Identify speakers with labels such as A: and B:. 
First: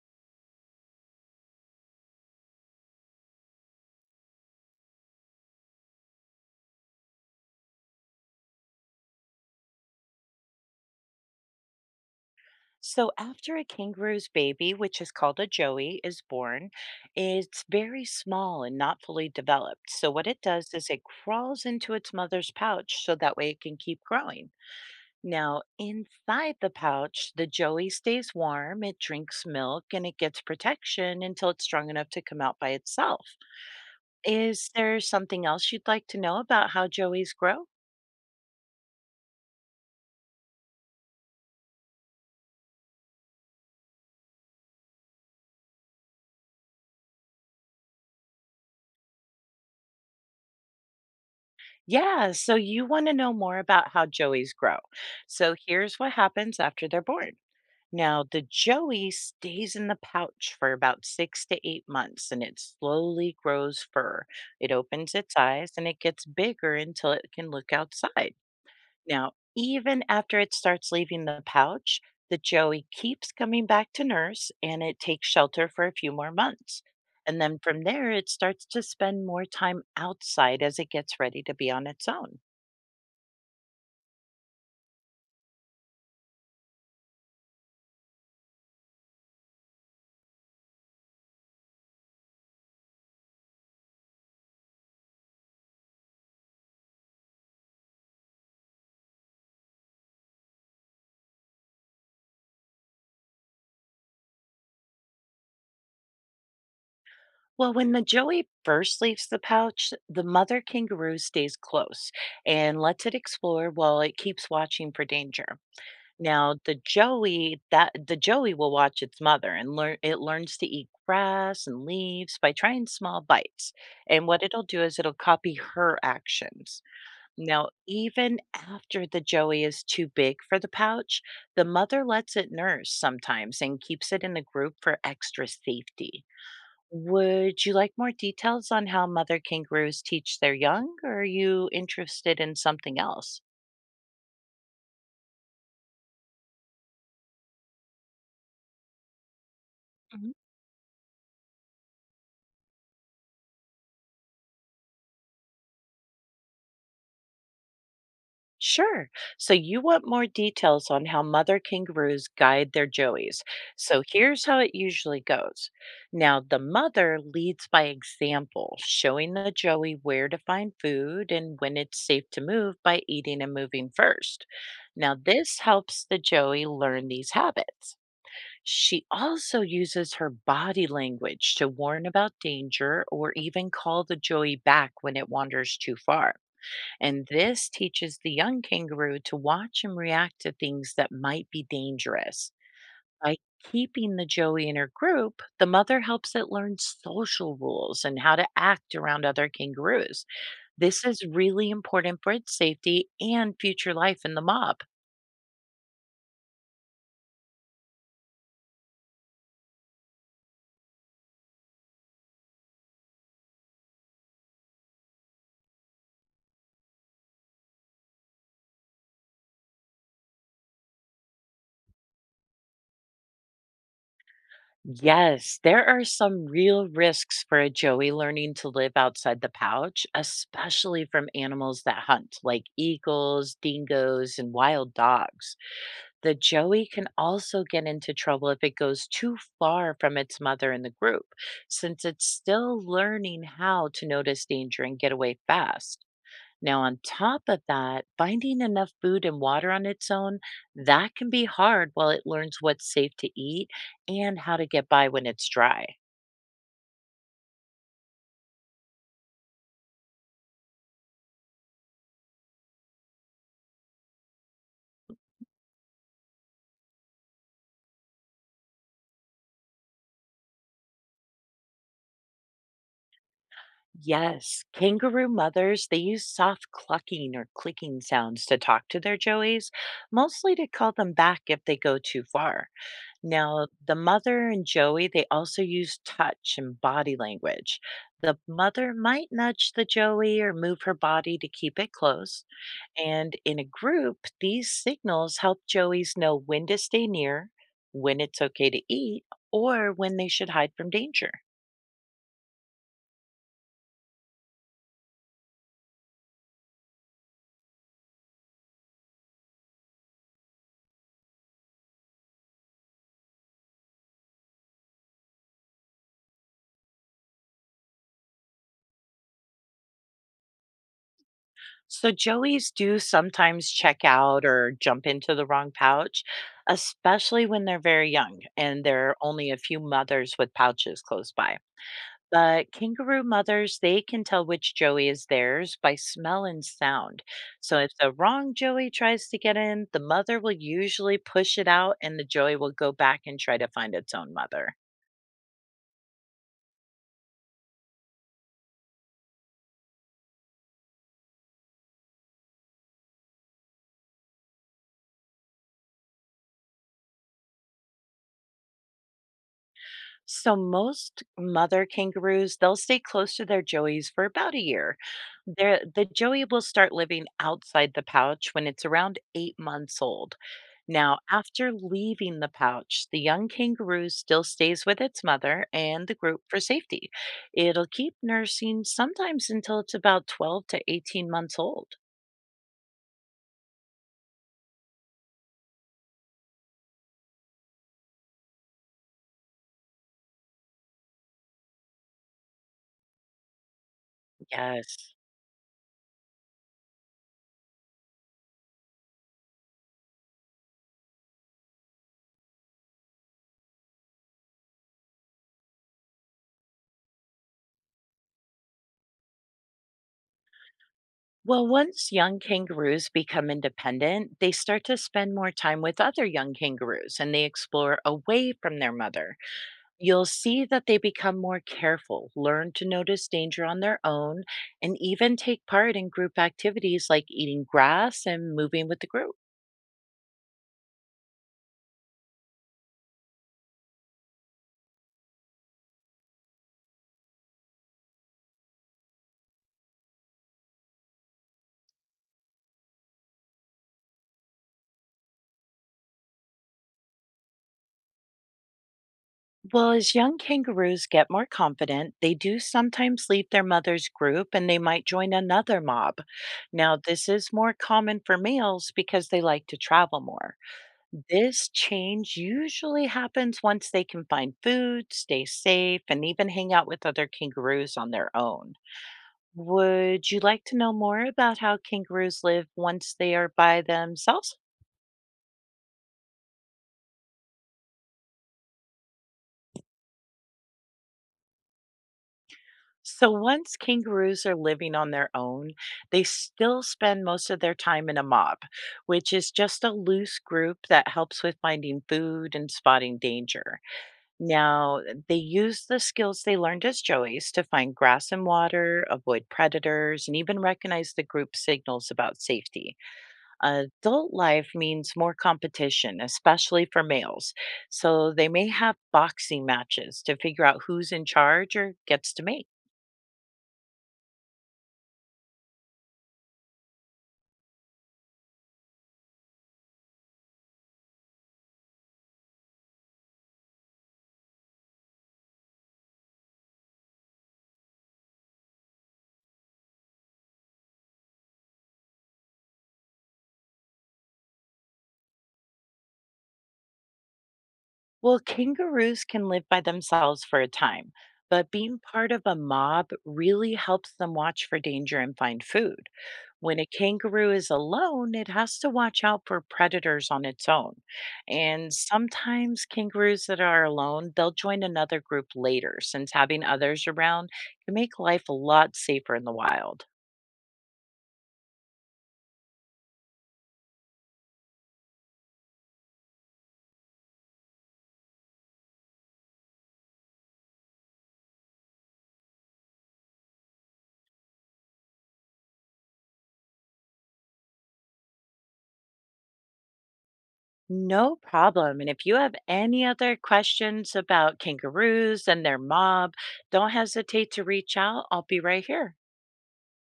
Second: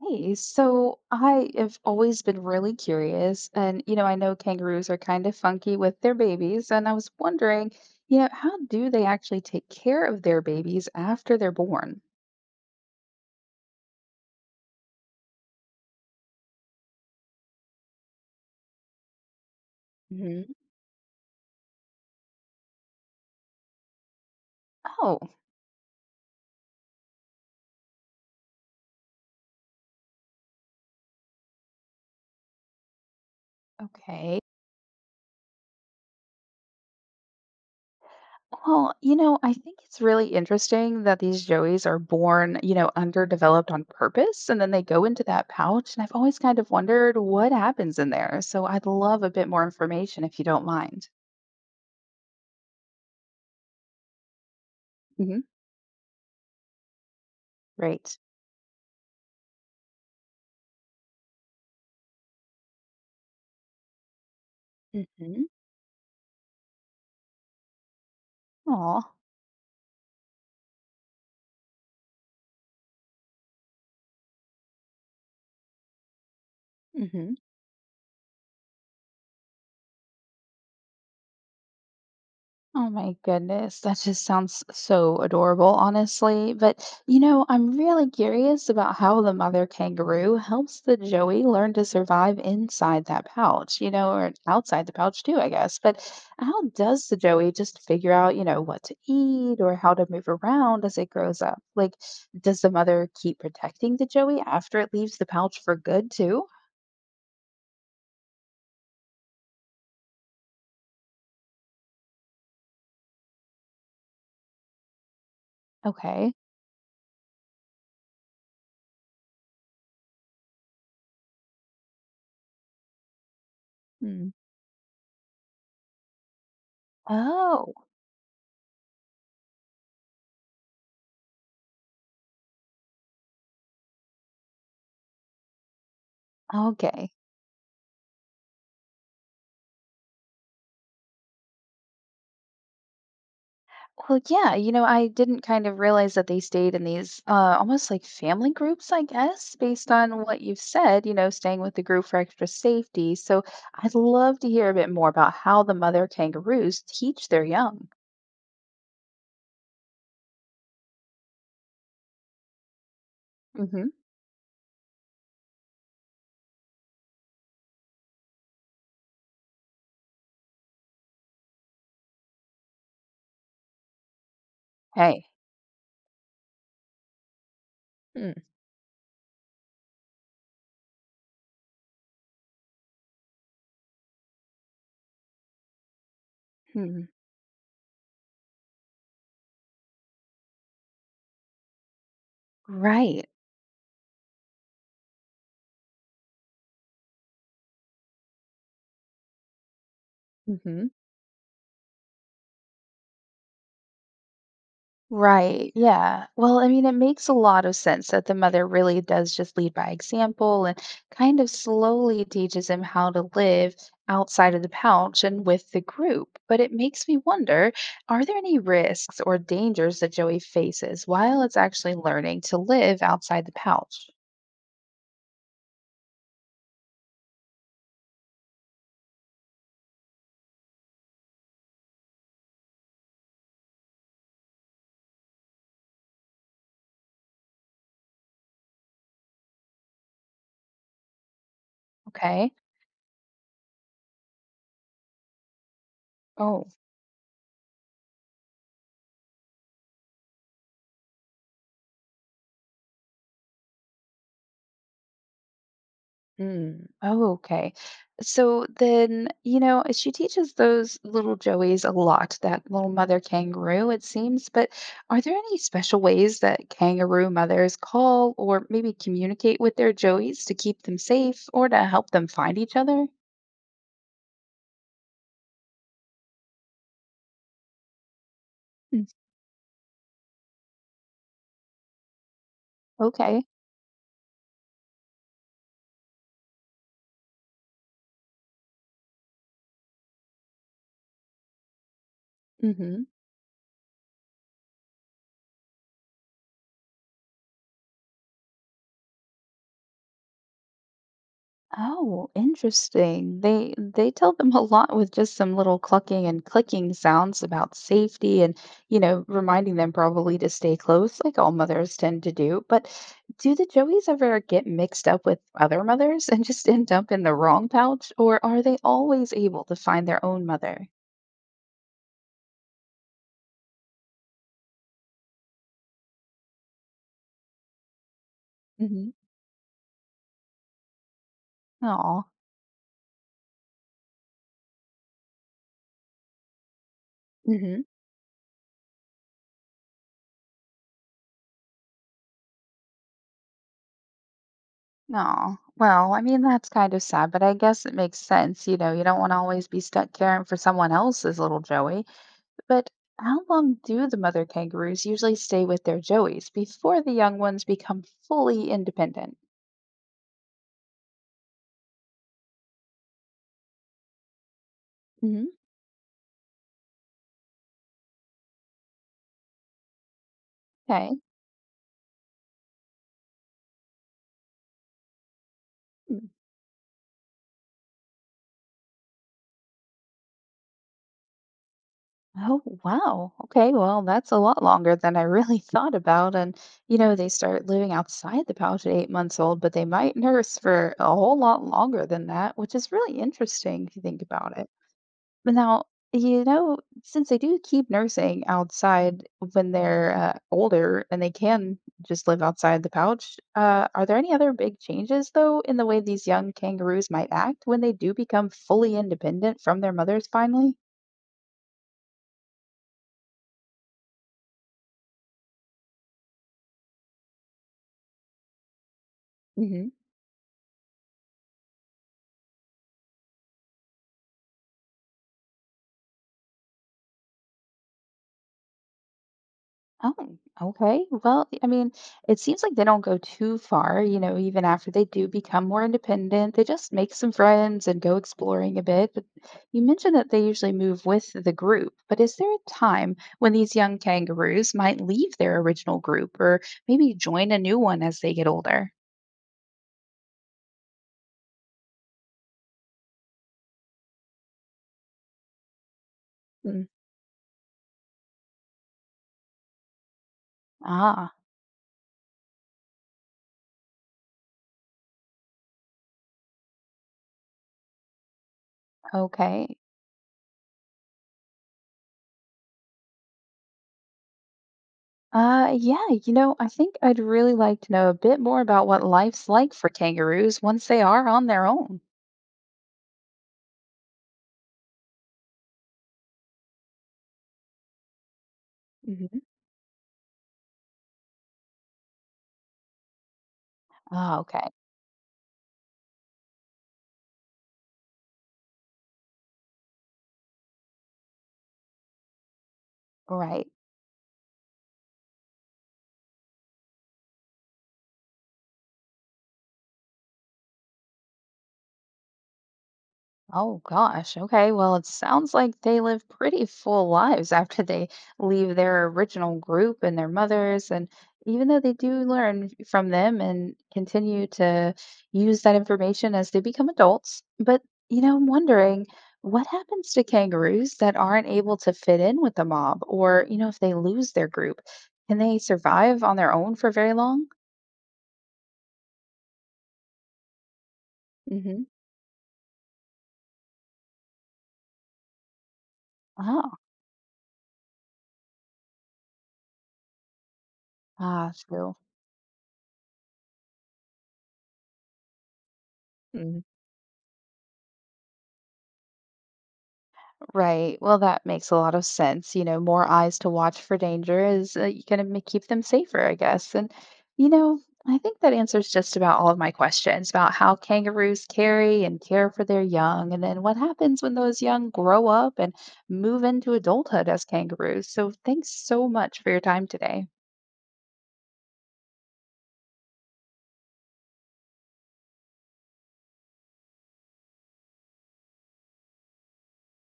A: Hey, so I have always been really curious, and I know kangaroos are kind of funky with their babies, and I was wondering, how do they actually take care of their babies after they're born?
B: So after a kangaroo's baby, which is called a joey, is born, it's very small and not fully developed. So what it
A: Hmm.
B: does is it crawls into its mother's pouch so that way it can keep growing.
A: Oh,
B: Now, inside the pouch, the joey stays warm, it drinks milk, and it gets protection until it's strong enough to come out by itself.
A: okay.
B: Is there something else you'd like to know about how joeys grow?
A: Well, I think it's really interesting that these joeys are born, underdeveloped on purpose, and then they go into that pouch, and I've always kind of wondered what happens in there. So I'd love a bit more information if you don't mind.
B: Yeah, so you want to know more about how joeys grow.
A: Hmm.
B: So here's what happens after they're born.
A: Right.
B: Now, the joey stays in the pouch for about 6 to 8 months and it slowly grows fur. It opens its
A: Hmm.
B: eyes and it gets bigger until it can look outside.
A: Aw.
B: Now, even after it starts leaving the pouch, the joey keeps coming back to nurse and it takes shelter for a few more months.
A: Hmm.
B: And then from there, it starts to spend more time outside as it gets ready to be on its own.
A: Oh my goodness, that just sounds so adorable, honestly. But I'm really curious about how the mother kangaroo helps the Joey learn to survive inside that pouch, or outside the pouch too, I guess. But how does the Joey just figure out, what to eat or how to move around as it grows up? Like, does the mother keep protecting the Joey after it leaves the pouch for good too?
B: Well, when the joey first leaves the pouch, the mother kangaroo stays close and lets it explore while it keeps watching for danger.
A: Okay.
B: Now, the joey will watch its mother and learn it learns to eat grass and leaves by trying small bites. And
A: Hmm.
B: what it'll do is it'll copy her actions. Now,
A: Oh,
B: even after the joey is too big for the pouch, the mother lets it nurse sometimes and keeps it in a group for extra safety.
A: okay.
B: Would you like more details on how mother kangaroos teach their young, or are you interested in something else?
A: Well, yeah, I didn't kind of realize that they stayed in these almost like family groups, I guess, based on
B: Mhm.
A: what you've said, staying with the group for extra safety. So I'd love to hear a bit more about how the mother kangaroos teach their young.
B: Sure. So you want more details on how mother kangaroos guide their joeys.
A: Mm-hmm.
B: So here's how it usually goes. Now, the mother leads by example, showing the joey where to find food and when it's safe to move by eating and moving first. Now,
A: Hey.
B: this helps the joey learn these habits.
A: Hmm.
B: She also uses her body language to warn about danger or even call the joey back when it wanders too far.
A: Hmm.
B: And this teaches the young kangaroo to watch and react to things that might be dangerous.
A: Right.
B: By keeping the joey in her group, the mother helps it learn social rules and how to act around other kangaroos.
A: Mm-hmm.
B: This is really important for its safety and future life in the mob.
A: Right. Yeah. Well, I mean, it makes a lot of sense that the mother really does just lead by example and kind of slowly teaches him how to live outside of the pouch and with the group. But it makes me wonder, are there any risks or dangers that Joey faces while it's actually learning to live outside the pouch?
B: Yes, there are some real risks for a joey learning to live outside the pouch, especially from animals that hunt, like eagles, dingoes, and wild dogs. The joey can also get into trouble if it goes too far from its mother in the group, since it's
A: Okay.
B: still learning how to notice danger and get away fast.
A: Oh.
B: Now, on top of that, finding enough food and water on its own, that can be hard while it learns what's safe to eat and how to get by when it's dry.
A: Mm. Oh, okay. So then, she teaches those little Joeys a lot, that little mother kangaroo, it seems. But are there any special ways that kangaroo mothers call or maybe communicate with their Joeys to keep them safe or to help them find each other?
B: Yes, kangaroo mothers, they use soft clucking or clicking sounds to talk to
A: Mm.
B: their joeys, mostly to call them back if they go too far.
A: Okay.
B: Now, the mother and joey, they also use touch and body language. The mother might nudge the joey or move her body to keep it close.
A: Hmm.
B: And in a group, these signals help joeys know when to stay near, when it's okay to eat, or when they should hide from danger.
A: Oh, interesting. They tell them a lot with just some little clucking and clicking sounds about safety and, reminding them probably to stay close, like all mothers tend to do. But do the joeys ever get mixed up with other mothers and just end up in the wrong pouch, or are they always able to find their own mother?
B: So, joeys do sometimes check out or jump into the wrong pouch, especially when they're very young and there
A: Mm-hmm.
B: are only a few mothers with pouches close by.
A: Aw.
B: But kangaroo mothers, they can tell which joey is theirs by smell and sound. So
A: Mm-hmm.
B: if the wrong joey tries to get in, the mother will usually push it out and the joey will go back and try to find its own mother.
A: Aw. Well, I mean, that's kind of sad, but I guess it makes sense. You know, you don't want to always be stuck caring for someone else's little Joey. But how long do the mother kangaroos usually stay with their joeys before the young ones become fully independent?
B: So most mother kangaroos, they'll stay close to their joeys for about a year.
A: Hmm.
B: The joey will start living outside the pouch when it's around 8 months old.
A: Okay.
B: Now, after leaving the pouch, the young kangaroo still stays with its mother and the
A: Hmm.
B: group for safety. It'll keep nursing sometimes until it's about 12 to 18 months old.
A: Oh, wow. Okay, well, that's a lot longer than I really thought about. And, they start living outside the pouch at 8 months old, but they might nurse for a whole lot longer than that, which is really interesting if you think about it.
B: Yes.
A: But now, you know, since they do keep nursing outside when they're older and they can just live outside the pouch, are there any other big changes, though, in the way these young kangaroos might act when they do become fully independent from their mothers finally?
B: Well, once young kangaroos become independent, they start to spend more time with other young kangaroos and they explore away from their mother. You'll see that they become more careful, learn to notice danger on their own, and even take part in group activities like eating grass and moving with the group.
A: Oh, okay. Well, I mean, it seems like they don't go too far, even after they do become more independent. They just make some friends and go exploring a bit. But you mentioned that they usually move with the group, but is there a time when these young kangaroos might leave their original group or maybe join a new one as they get older?
B: Well, as young kangaroos get more confident, they do sometimes leave their mother's group and they might join another mob.
A: Mm.
B: Now, this is more common for males because they like to travel more.
A: Ah,
B: This change usually happens once they can find food, stay safe, and even hang out with other kangaroos on their own.
A: okay.
B: Would you like to know more about how kangaroos live once they are by themselves?
A: Yeah, I think I'd really like to know a bit more about what life's like for kangaroos once they are on their own.
B: So once kangaroos are living on their own, they still spend most of their time in a mob, which
A: Mhm.
B: is just a loose group that helps with finding food and spotting danger.
A: Ah, okay.
B: Now, they use the skills they learned as joeys to find grass and water, avoid predators, and even recognize the group signals about safety.
A: Right.
B: Adult life means more competition, especially for males. So they may have boxing matches to figure out who's in charge or gets to mate.
A: Oh gosh. Okay. Well, it sounds like they live pretty full lives after they leave their original group and their mothers. And even though they do learn from them and continue to use that information as they become adults. But, I'm wondering what happens to kangaroos that aren't able to fit in with the mob or, if they lose their group? Can they survive on their own for very long?
B: Well, kangaroos can live by themselves for a time, but
A: Hmm.
B: being part of a mob really helps them watch for danger and find food.
A: Oh,
B: When a kangaroo is alone, it has to watch out for predators on its own.
A: ah,
B: And
A: true.
B: sometimes kangaroos that are alone, they'll join another group later, since having others around can make life a lot safer in the wild.
A: Right. Well, that makes a lot of sense. You know, more eyes to watch for danger is going to keep them safer, I guess. And, you know, I think that answers just about all of my questions about how kangaroos carry and care for their young, and then what happens when those young grow up and move into adulthood as kangaroos. So, thanks so much for your time today.
B: No problem. And if you have any other questions about kangaroos and their mob, don't hesitate to reach out. I'll be right here.